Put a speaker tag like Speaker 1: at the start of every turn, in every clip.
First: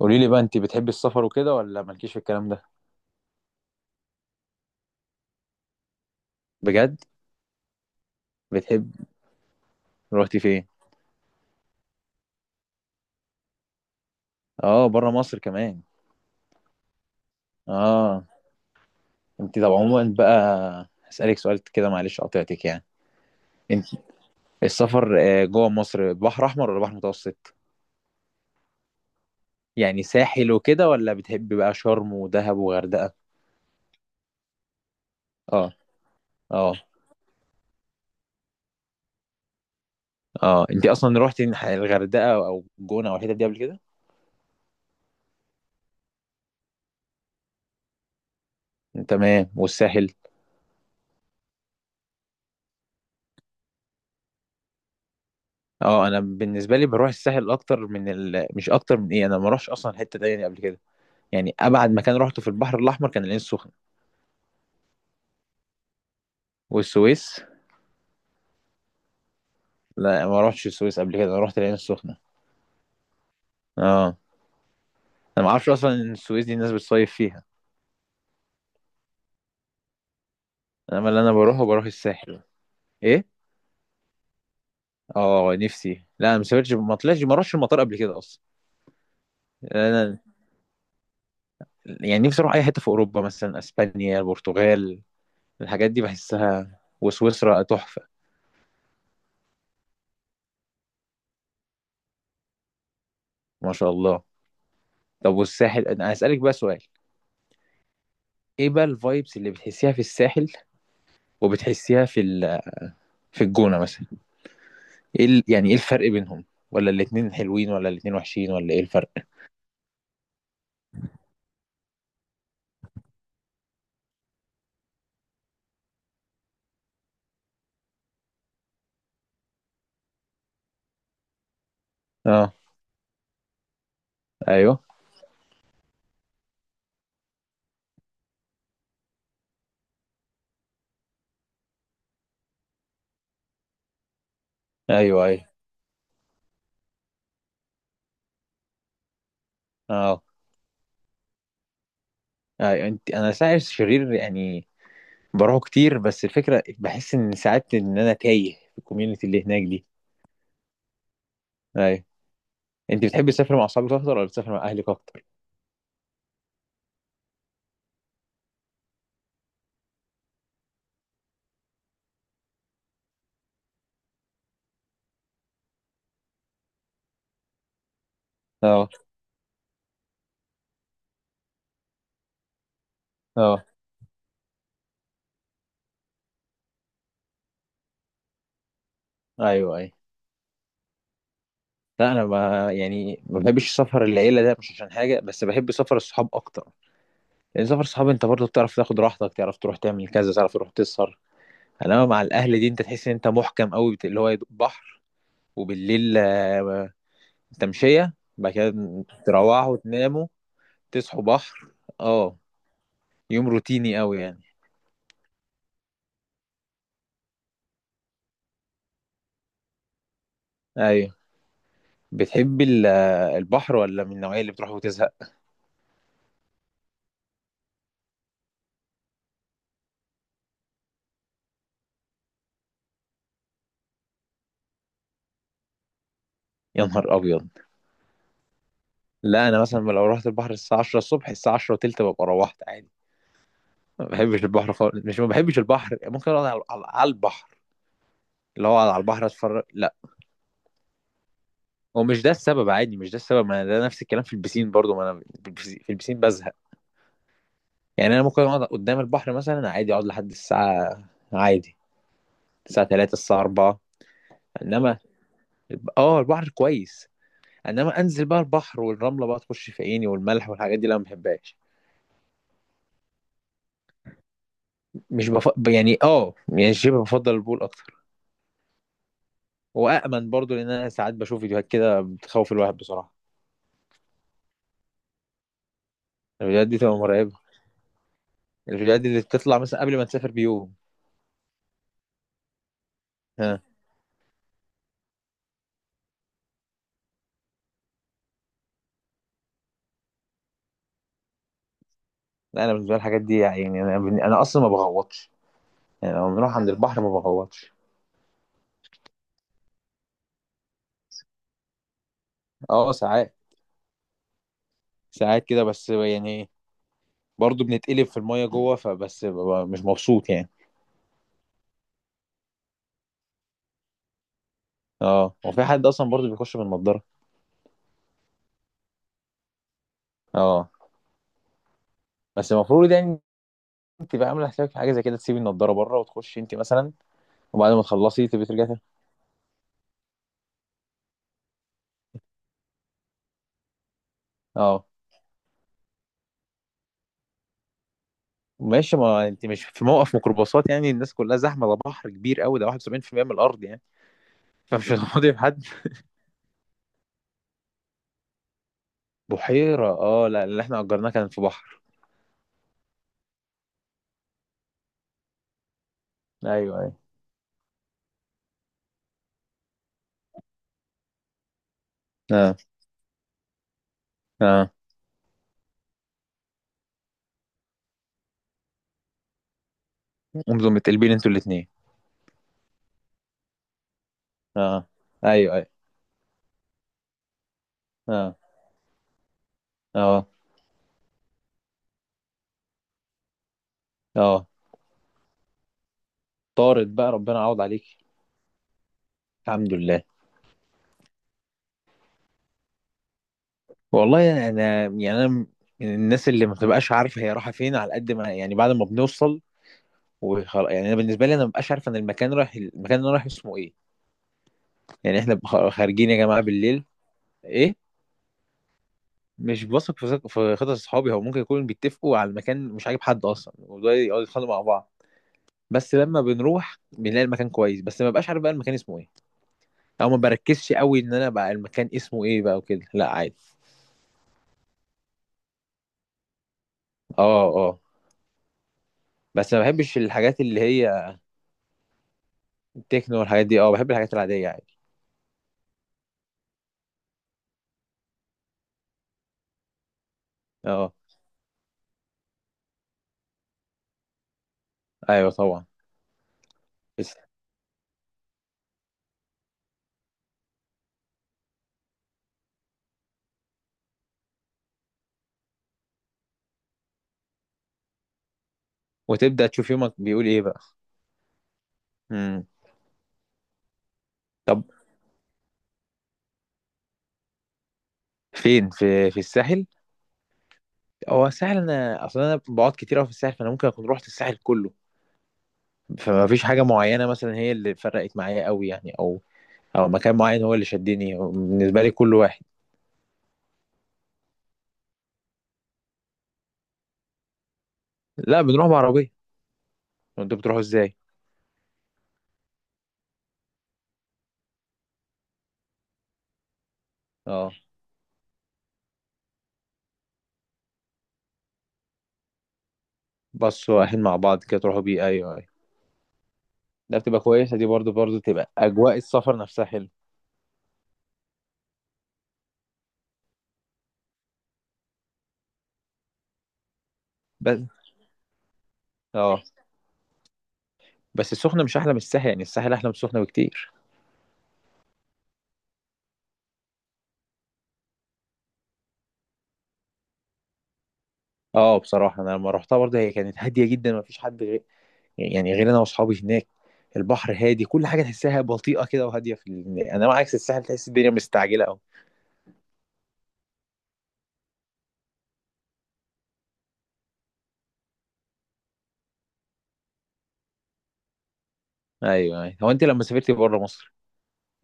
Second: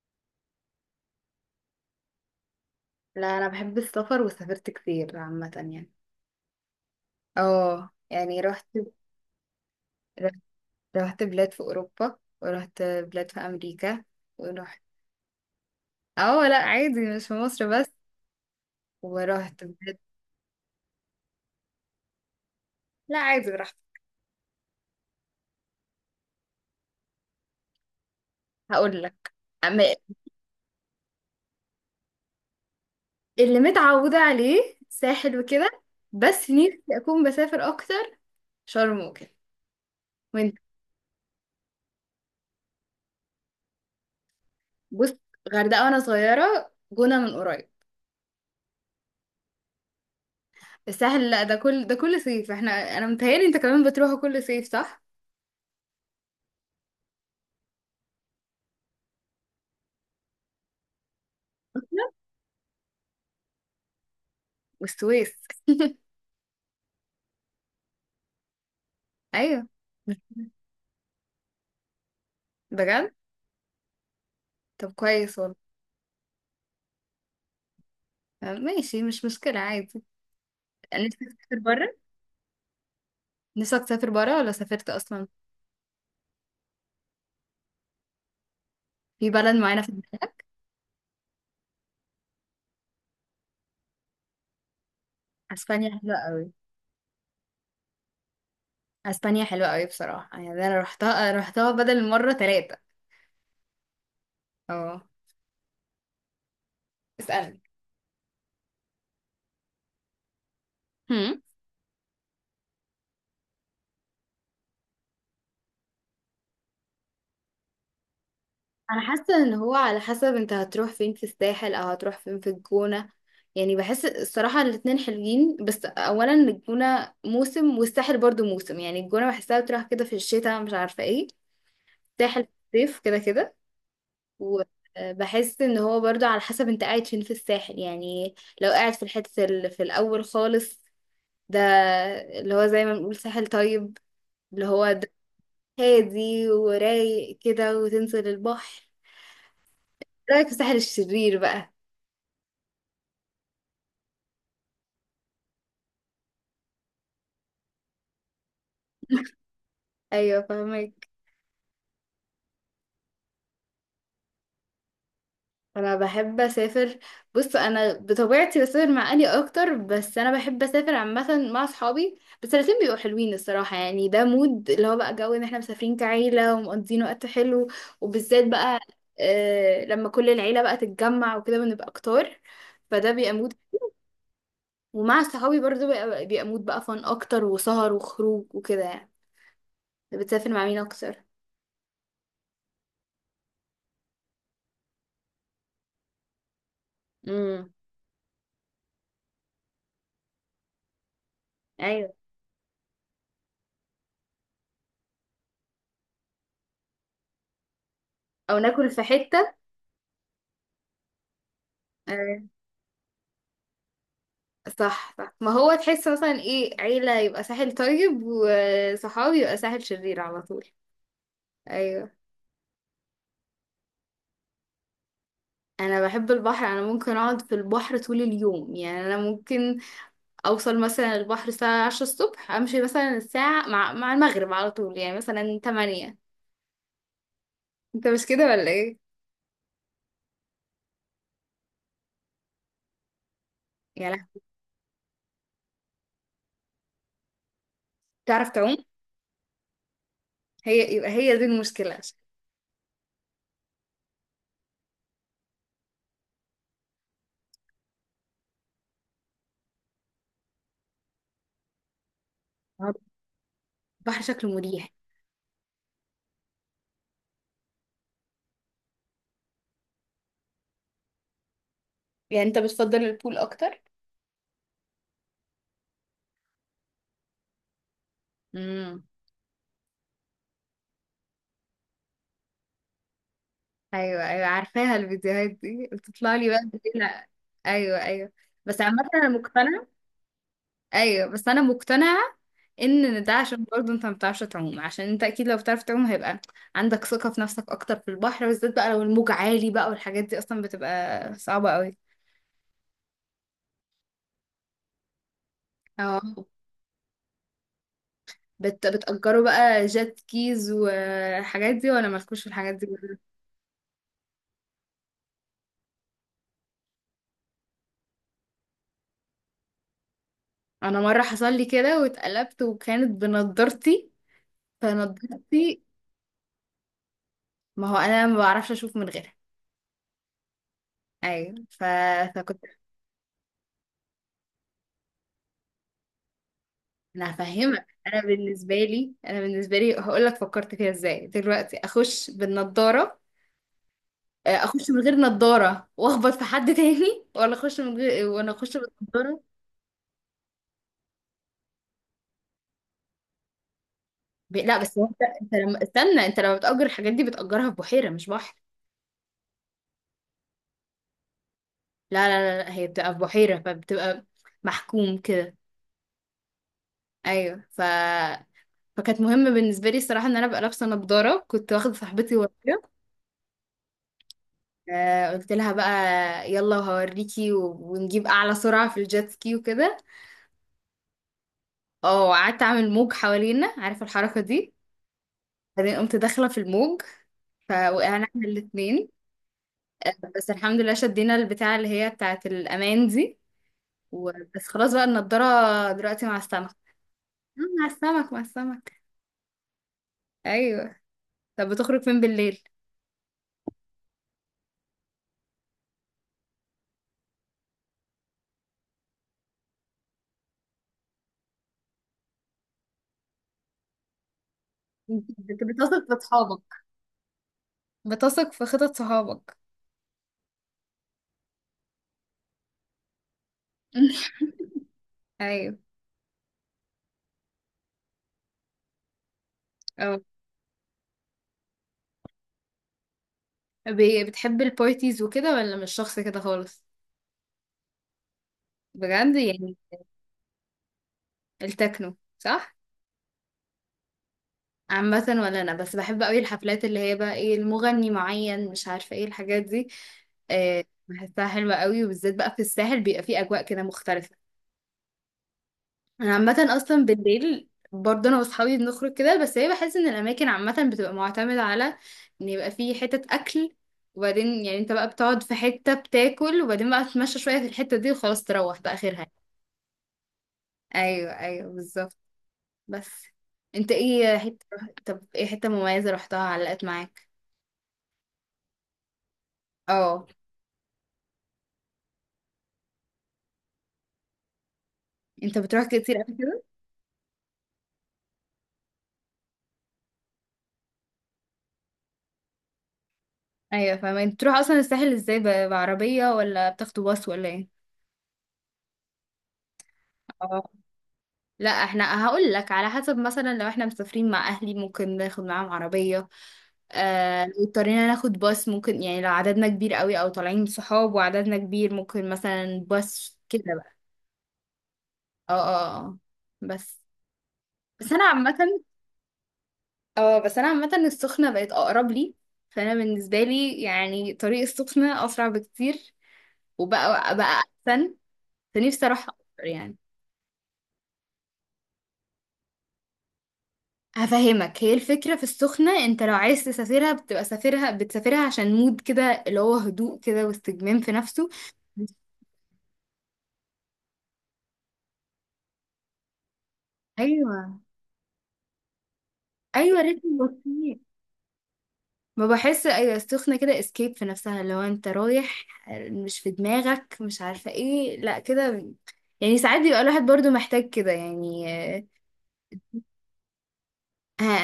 Speaker 1: قولي لي بقى، انت بتحبي السفر وكده ولا مالكيش في الكلام ده؟
Speaker 2: لا، انا بحب السفر وسافرت كتير عامه يعني.
Speaker 1: بجد؟
Speaker 2: اه يعني رحت
Speaker 1: بتحب؟
Speaker 2: رحت
Speaker 1: روحتي فين؟
Speaker 2: رحت بلاد في اوروبا ورحت بلاد في امريكا ورحت.
Speaker 1: اه، بره مصر كمان.
Speaker 2: اه لا، عادي مش في مصر بس.
Speaker 1: اه.
Speaker 2: ورحت
Speaker 1: طب
Speaker 2: بلاد.
Speaker 1: عموما بقى هسألك سؤال كده، معلش قطعتك يعني.
Speaker 2: لا عادي، رحت.
Speaker 1: انت السفر جوه مصر، بحر احمر ولا بحر متوسط؟
Speaker 2: هقول لك. أما
Speaker 1: يعني ساحل وكده، ولا بتحبي بقى شرم ودهب وغردقة؟
Speaker 2: اللي متعوده عليه ساحل وكده.
Speaker 1: اه.
Speaker 2: بس
Speaker 1: اه.
Speaker 2: نفسي اكون بسافر اكتر. شرم وكده. وانت؟
Speaker 1: اه انت اصلا روحتي الغردقة او جونة او الحتت دي قبل كده؟
Speaker 2: بص، غردقه وانا صغيره، جونه من قريب.
Speaker 1: تمام، والساحل؟
Speaker 2: الساحل لا، ده كل صيف احنا. انا متهيألي انت كمان بتروحوا كل صيف صح؟
Speaker 1: اه، انا بالنسبه لي بروح الساحل اكتر من مش اكتر من ايه، انا ما اروحش اصلا حته تانية قبل كده. يعني ابعد مكان روحته في البحر الاحمر كان العين السخنه.
Speaker 2: والسويس.
Speaker 1: والسويس.
Speaker 2: ايوه.
Speaker 1: لا، ما روحتش السويس قبل كده، انا روحت العين السخنه.
Speaker 2: بجد.
Speaker 1: اه.
Speaker 2: طب كويس
Speaker 1: انا ما اعرفش
Speaker 2: والله.
Speaker 1: اصلا ان السويس دي الناس بتصيف فيها.
Speaker 2: آه، ماشي مش مشكلة عادي.
Speaker 1: انا
Speaker 2: نفسك
Speaker 1: اللي انا
Speaker 2: تسافر
Speaker 1: بروحه بروح
Speaker 2: بره؟
Speaker 1: الساحل. ايه؟
Speaker 2: نفسك تسافر بره ولا سافرت أصلا؟
Speaker 1: اه نفسي. لا، انا ما سافرتش، ما طلعتش، ما روحتش المطار قبل كده اصلا.
Speaker 2: في بلد معينة في
Speaker 1: انا،
Speaker 2: دماغك؟
Speaker 1: يعني نفسي اروح اي حته في اوروبا، مثلا اسبانيا، البرتغال، الحاجات
Speaker 2: أسبانيا
Speaker 1: دي
Speaker 2: حلوة قوي.
Speaker 1: بحسها، وسويسرا تحفه.
Speaker 2: أسبانيا حلوة قوي بصراحة، يعني أنا روحتها بدل مرة ثلاثة.
Speaker 1: ما شاء الله.
Speaker 2: اه.
Speaker 1: طب والساحل، انا هسالك بقى سؤال.
Speaker 2: اسألني.
Speaker 1: ايه بقى الفايبس اللي بتحسيها في الساحل،
Speaker 2: هم؟
Speaker 1: وبتحسيها في في الجونه مثلا؟ ايه يعني ايه الفرق بينهم؟ ولا الاتنين حلوين، ولا الاتنين وحشين، ولا ايه
Speaker 2: أنا
Speaker 1: الفرق؟
Speaker 2: حاسة إن هو على حسب أنت هتروح فين في الساحل أو هتروح فين في الجونة. يعني بحس الصراحة الاتنين حلوين، بس أولا الجونة موسم والساحل برضو موسم، يعني الجونة بحسها بتروح كده في الشتاء مش عارفة ايه. الساحل في
Speaker 1: اه.
Speaker 2: الصيف كده كده.
Speaker 1: ايوه.
Speaker 2: وبحس ان هو برضو على حسب انت قاعد فين في الساحل يعني. لو قاعد في الحتة اللي في الاول خالص، ده اللي هو زي ما بنقول ساحل طيب، اللي هو ده
Speaker 1: ايوه. ايوه.
Speaker 2: هادي ورايق كده وتنزل البحر.
Speaker 1: اه.
Speaker 2: رايك في الساحل الشرير بقى؟
Speaker 1: ايوه انا ساعات شرير يعني. بروحه كتير، بس الفكره بحس ان ساعات ان انا تايه في الكوميونتي اللي هناك دي.
Speaker 2: ايوه فاهمك.
Speaker 1: ايوه. انت بتحبي تسافري مع اصحابك اكتر ولا بتسافري مع اهلك اكتر؟
Speaker 2: انا بحب اسافر. بص انا بطبيعتي بسافر مع اهلي اكتر، بس انا بحب اسافر عامه مع اصحابي، بس الاتنين بيبقوا حلوين الصراحه يعني، ده مود اللي هو بقى جو ان احنا مسافرين كعيله ومقضيين وقت حلو. وبالذات بقى
Speaker 1: اه.
Speaker 2: آه لما كل العيله بقى تتجمع وكده بنبقى كتار، فده بيبقى مود.
Speaker 1: اه.
Speaker 2: ومع صحابي برضه بيبقى مود بقى فن اكتر وسهر وخروج وكده يعني.
Speaker 1: ايوه. ايوه.
Speaker 2: بتسافر مع مين اكتر؟
Speaker 1: لا انا، ما يعني ما بحبش سفر العيله، ده مش عشان حاجه، بس بحب سفر الصحاب اكتر. لان
Speaker 2: امم.
Speaker 1: سفر الصحاب انت برضه بتعرف تاخد راحتك، تعرف تروح تعمل كذا، تعرف تروح تسهر. انما
Speaker 2: ايوه.
Speaker 1: مع الاهل دي انت تحس ان انت محكم قوي اللي هو يا دوب بحر، وبالليل تمشيه بعد
Speaker 2: او
Speaker 1: كده،
Speaker 2: ناكل في حته.
Speaker 1: تروحوا وتناموا، تصحوا بحر. اه.
Speaker 2: آه.
Speaker 1: يوم روتيني قوي يعني.
Speaker 2: صح صح، ما هو تحس مثلا ايه عيلة يبقى ساحل طيب وصحابي يبقى ساحل شرير على طول.
Speaker 1: ايوه.
Speaker 2: ايوه.
Speaker 1: بتحب البحر ولا من النوعيه اللي بتروح وتزهق؟
Speaker 2: انا بحب البحر، انا ممكن اقعد في البحر طول اليوم، يعني انا ممكن اوصل مثلا البحر الساعة 10 الصبح، امشي مثلا الساعة مع المغرب على طول يعني مثلا 8.
Speaker 1: يا نهار ابيض.
Speaker 2: انت مش كده ولا ايه؟
Speaker 1: لا، انا مثلا لو رحت البحر الساعه 10 الصبح، الساعه 10 وتلت ببقى روحت عادي. ما
Speaker 2: يعني
Speaker 1: بحبش البحر خالص، مش ما بحبش البحر، ممكن اقعد على على البحر.
Speaker 2: تعرف
Speaker 1: اللي
Speaker 2: تعوم؟
Speaker 1: هو على البحر اتفرج. لا،
Speaker 2: هي دي المشكلة
Speaker 1: هو
Speaker 2: عشان
Speaker 1: مش ده السبب، عادي. مش ده السبب، ما أنا ده نفس الكلام في البسين برضو، ما انا في البسين، بزهق. يعني انا ممكن اقعد قدام البحر مثلا عادي، اقعد لحد الساعه، عادي، الساعه 3، الساعه 4.
Speaker 2: البحر شكله مريح.
Speaker 1: انما، اه البحر كويس، انما انزل بقى البحر والرمله بقى تخش في عيني والملح والحاجات دي، لا ما بحبهاش.
Speaker 2: يعني انت بتفضل البول اكتر؟
Speaker 1: مش بف... يعني يعني شبه بفضل البول اكتر. وامن برضو، لان انا ساعات بشوف فيديوهات كده بتخوف الواحد بصراحه.
Speaker 2: ايوه، ايوه عارفاها الفيديوهات دي، بتطلع لي بقى
Speaker 1: الفيديوهات دي
Speaker 2: بالليل
Speaker 1: تبقى
Speaker 2: لا.
Speaker 1: مرعبه.
Speaker 2: ايوه ايوه. بس
Speaker 1: الفيديوهات
Speaker 2: عامة
Speaker 1: دي اللي
Speaker 2: انا
Speaker 1: بتطلع مثلا
Speaker 2: مقتنعة.
Speaker 1: قبل ما تسافر بيوم.
Speaker 2: ايوه، بس انا مقتنعة ان ده
Speaker 1: ها.
Speaker 2: عشان برضه انت ما بتعرفش تعوم، عشان انت اكيد لو بتعرف تعوم هيبقى عندك ثقة في نفسك اكتر، في البحر بالذات بقى لو الموج عالي بقى والحاجات دي اصلا بتبقى صعبة قوي.
Speaker 1: لا، انا بالنسبه لي الحاجات دي يعني، انا اصلا ما بغوطش. يعني
Speaker 2: اه.
Speaker 1: لما بنروح عند البحر ما بغوطش.
Speaker 2: بتأجروا بقى جات كيز والحاجات دي ولا مالكوش في الحاجات دي
Speaker 1: اه
Speaker 2: برضه؟
Speaker 1: ساعات. ساعات كده بس يعني. برضه بنتقلب في المية جوه، فبس ببقى مش مبسوط يعني.
Speaker 2: انا مرة حصل لي كده واتقلبت وكانت بنضارتي،
Speaker 1: اه، هو في
Speaker 2: فنضارتي.
Speaker 1: حد اصلا برضه بيخش بالنضارة؟
Speaker 2: ما هو انا ما بعرفش اشوف من غيرها.
Speaker 1: اه.
Speaker 2: ايوه
Speaker 1: بس
Speaker 2: فكنت.
Speaker 1: المفروض يعني تبقى عاملة حسابك في حاجة زي كده، تسيبي النضارة بره وتخشي انت مثلا،
Speaker 2: انا
Speaker 1: وبعد ما
Speaker 2: هفهمك، انا
Speaker 1: تخلصي تبقي ترجعي
Speaker 2: بالنسبه
Speaker 1: تاني.
Speaker 2: لي انا بالنسبه لي هقول لك فكرت فيها ازاي دلوقتي اخش بالنضاره. آه،
Speaker 1: اه
Speaker 2: اخش من غير نضاره واخبط في حد تاني، ولا اخش من غير وانا اخش
Speaker 1: ماشي، ما
Speaker 2: بالنضاره؟
Speaker 1: انت مش في موقف ميكروباصات يعني الناس كلها زحمة، ده بحر كبير قوي، ده 71% من الأرض يعني،
Speaker 2: لا
Speaker 1: فمش
Speaker 2: بس هو انت،
Speaker 1: هتقعدي في
Speaker 2: انت
Speaker 1: حد.
Speaker 2: لما استنى، انت لما بتأجر الحاجات دي بتأجرها في بحيره مش بحر.
Speaker 1: بحيرة؟ اه لا، اللي احنا أجرناه كان في بحر.
Speaker 2: لا لا لا, لا. هي بتبقى في بحيره، فبتبقى محكوم كده.
Speaker 1: ايوه. ايوه.
Speaker 2: ايوه فكانت مهمه بالنسبه لي الصراحه ان انا ابقى لابسه نضاره، كنت واخده صاحبتي
Speaker 1: اه.
Speaker 2: ورايا.
Speaker 1: اه.
Speaker 2: آه، قلت لها بقى: يلا وهوريكي ونجيب اعلى سرعة في الجيت سكي وكده.
Speaker 1: انتوا متقلبين انتوا الاتنين.
Speaker 2: اه وقعدت اعمل موج حوالينا، عارفة الحركة دي.
Speaker 1: اه. ايوه. ايوه.
Speaker 2: بعدين قمت داخلة في الموج، فوقعنا
Speaker 1: اه.
Speaker 2: احنا الاتنين. آه،
Speaker 1: اه.
Speaker 2: بس الحمد لله شدينا البتاعة اللي هي بتاعة الأمان دي،
Speaker 1: اه.
Speaker 2: وبس خلاص بقى النضارة دلوقتي مع السمك.
Speaker 1: طارت بقى، ربنا يعوض
Speaker 2: آه،
Speaker 1: عليك.
Speaker 2: مع السمك مع السمك.
Speaker 1: الحمد لله.
Speaker 2: أيوه. طب بتخرج فين بالليل؟
Speaker 1: والله انا يعني انا من الناس اللي ما بتبقاش عارفه هي رايحه فين، على قد ما يعني بعد ما بنوصل وخلاص. يعني انا بالنسبه لي، انا ما ببقاش عارف انا المكان رايح المكان اللي انا رايح اسمه ايه. يعني
Speaker 2: انت
Speaker 1: احنا خارجين
Speaker 2: بتثق
Speaker 1: يا
Speaker 2: في
Speaker 1: جماعه
Speaker 2: صحابك؟
Speaker 1: بالليل. ايه؟
Speaker 2: بتثق في خطط صحابك؟
Speaker 1: مش بثق في خطط اصحابي. هو ممكن يكونوا بيتفقوا على المكان مش عاجب حد اصلا، وده يقعدوا يتخانقوا مع بعض.
Speaker 2: أيوه.
Speaker 1: بس لما بنروح بنلاقي المكان كويس، بس ما ببقاش عارف بقى المكان اسمه ايه، او ما
Speaker 2: اه
Speaker 1: بركزش قوي ان انا بقى المكان اسمه ايه بقى وكده. لا عادي.
Speaker 2: بتحب البارتيز وكده، ولا مش شخص كده خالص؟
Speaker 1: اه. اه
Speaker 2: بجد
Speaker 1: بس ما
Speaker 2: يعني.
Speaker 1: بحبش الحاجات اللي هي
Speaker 2: التكنو صح؟
Speaker 1: تكنو والحاجات دي، اه بحب الحاجات العادية عادي.
Speaker 2: عامة ولا انا بس بحب قوي الحفلات اللي هي بقى ايه المغني معين مش عارفة ايه الحاجات دي. آه،
Speaker 1: اه
Speaker 2: بحسها حلوة قوي، وبالذات بقى في الساحل بيبقى فيه اجواء كده مختلفة.
Speaker 1: ايوه طبعا.
Speaker 2: انا عامة اصلا
Speaker 1: بس.
Speaker 2: بالليل برضه انا واصحابي بنخرج كده، بس هي بحس ان الاماكن عامة بتبقى معتمدة على ان يبقى فيه حتة اكل، وبعدين يعني انت بقى بتقعد في حتة بتاكل وبعدين بقى تتمشى شوية في الحتة دي وخلاص تروح، ده اخرها.
Speaker 1: وتبدأ تشوف يومك بيقول ايه بقى.
Speaker 2: ايوه ايوه بالظبط.
Speaker 1: امم.
Speaker 2: بس انت ايه
Speaker 1: طب،
Speaker 2: حتة. طب ايه حتة مميزة رحتها علقت معاك؟
Speaker 1: فين؟ في الساحل؟
Speaker 2: اه.
Speaker 1: هو الساحل انا اصلا انا بقعد كتير قوي في الساحل، فانا ممكن اكون رحت الساحل كله.
Speaker 2: انت بتروح كتير
Speaker 1: فما
Speaker 2: قبل
Speaker 1: فيش
Speaker 2: كده؟
Speaker 1: حاجة معينة مثلا هي اللي فرقت معايا قوي يعني، او او مكان معين هو اللي شدني، هو بالنسبة لي كل واحد.
Speaker 2: ايوه فاهمة. انت بتروح اصلا الساحل ازاي؟ بعربية ولا بتاخدوا باص ولا ايه؟
Speaker 1: لا، بنروح بعربية. انتوا بتروحوا
Speaker 2: اه
Speaker 1: ازاي؟
Speaker 2: لا، احنا هقول لك على حسب، مثلا لو احنا مسافرين مع اهلي ممكن ناخد معاهم عربية، آه لو
Speaker 1: اه،
Speaker 2: اضطرينا ناخد باص ممكن، يعني لو عددنا كبير قوي او طالعين صحاب وعددنا كبير ممكن مثلا باص كده
Speaker 1: بصوا
Speaker 2: بقى.
Speaker 1: رايحين مع بعض كده تروحوا بيه، ايوه ايوه.
Speaker 2: اه اه اه اه.
Speaker 1: ده
Speaker 2: بس
Speaker 1: بتبقى كويسة دي برضو،
Speaker 2: بس
Speaker 1: برضو
Speaker 2: انا
Speaker 1: تبقى
Speaker 2: عامة،
Speaker 1: اجواء السفر نفسها حلو.
Speaker 2: اه بس انا عامه السخنه بقت اقرب لي، فانا بالنسبه لي يعني طريق السخنه اسرع بكتير، وبقى
Speaker 1: بس.
Speaker 2: بقى احسن. فنفسي اروحها
Speaker 1: اه
Speaker 2: اكتر يعني.
Speaker 1: بس السخنة مش أحلى من الساحل، يعني الساحل أحلى من السخنة بكتير.
Speaker 2: هفهمك، هي الفكره في السخنه انت لو عايز تسافرها بتبقى بتسافرها عشان مود كده اللي هو هدوء كده واستجمام في نفسه.
Speaker 1: اه بصراحة أنا لما روحتها برضه هي كانت هادية جدا، مفيش حد غير يعني غير أنا وأصحابي هناك. البحر هادي،
Speaker 2: ايوه
Speaker 1: كل حاجة تحسها بطيئة كده وهادية في
Speaker 2: ايوه،
Speaker 1: أنا عكس
Speaker 2: رتم
Speaker 1: الساحل تحس
Speaker 2: بطيء.
Speaker 1: الدنيا مستعجلة أوي.
Speaker 2: ما بحس ايوه السخنه كده اسكيب في نفسها اللي هو انت رايح مش في دماغك مش عارفه ايه، لا كده يعني، ساعات بيبقى الواحد برضو محتاج كده يعني.
Speaker 1: أيوه أيوه. هو أنت لما سافرت بره مصر،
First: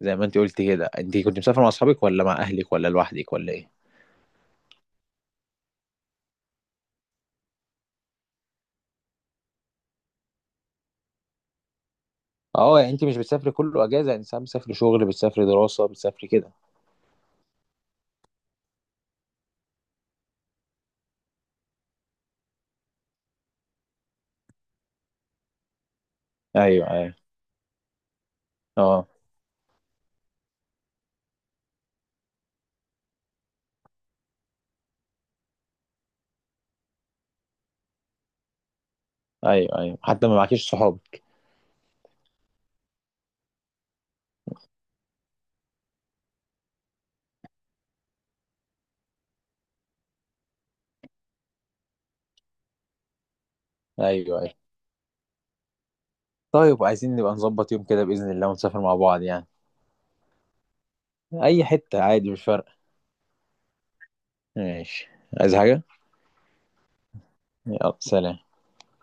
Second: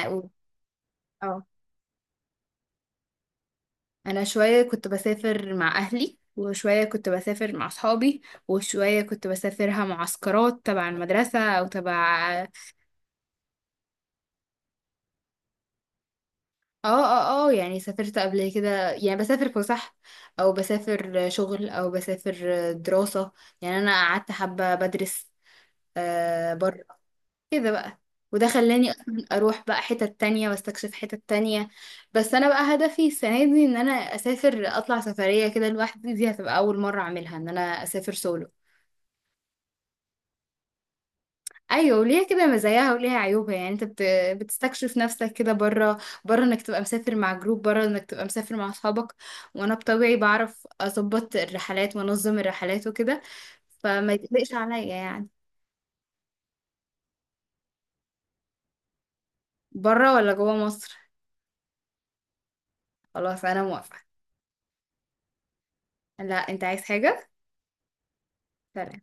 Speaker 1: زي ما أنت قلت كده، أنت كنت
Speaker 2: اه
Speaker 1: مسافر مع أصحابك ولا مع أهلك ولا لوحدك ولا إيه؟
Speaker 2: انا شويه كنت بسافر مع اهلي، وشويه كنت بسافر مع اصحابي، وشويه كنت بسافرها معسكرات تبع المدرسه او تبع.
Speaker 1: اه يعني أنت مش بتسافري كله أجازة، يعني ساعات بتسافري شغل، بتسافري دراسة، بتسافري كده.
Speaker 2: اه اه اه، يعني سافرت قبل كده، يعني بسافر فسح او بسافر شغل او بسافر دراسه. يعني انا قعدت حبه بدرس. آه
Speaker 1: أيوه أيوه.
Speaker 2: كده بقى. وده خلاني
Speaker 1: اه.
Speaker 2: اصلا اروح بقى حتت تانية واستكشف حتت تانية. بس انا بقى هدفي السنة دي ان انا اسافر اطلع سفرية كده لوحدي، دي هتبقى اول مرة اعملها ان انا اسافر سولو.
Speaker 1: أيوه أيوه، حتى ما معكيش صحاب.
Speaker 2: ايوه وليها كده مزاياها وليها عيوبها يعني. انت بتستكشف نفسك كده بره، بره انك تبقى مسافر مع جروب، بره انك تبقى مسافر مع اصحابك، وانا بطبيعي بعرف اظبط الرحلات وانظم الرحلات وكده، فما
Speaker 1: أيوه
Speaker 2: يتقلقش
Speaker 1: أيوه.
Speaker 2: عليا يعني.
Speaker 1: طيب عايزين نبقى نظبط يوم كده بإذن الله، ونسافر مع بعض يعني.
Speaker 2: بره ولا جوه مصر؟
Speaker 1: أي حتة عادي، مش فارقة.
Speaker 2: خلاص انا موافقة.
Speaker 1: ماشي. عايز حاجة؟
Speaker 2: لا، انت عايز حاجة؟
Speaker 1: يلا سلام.
Speaker 2: سلام.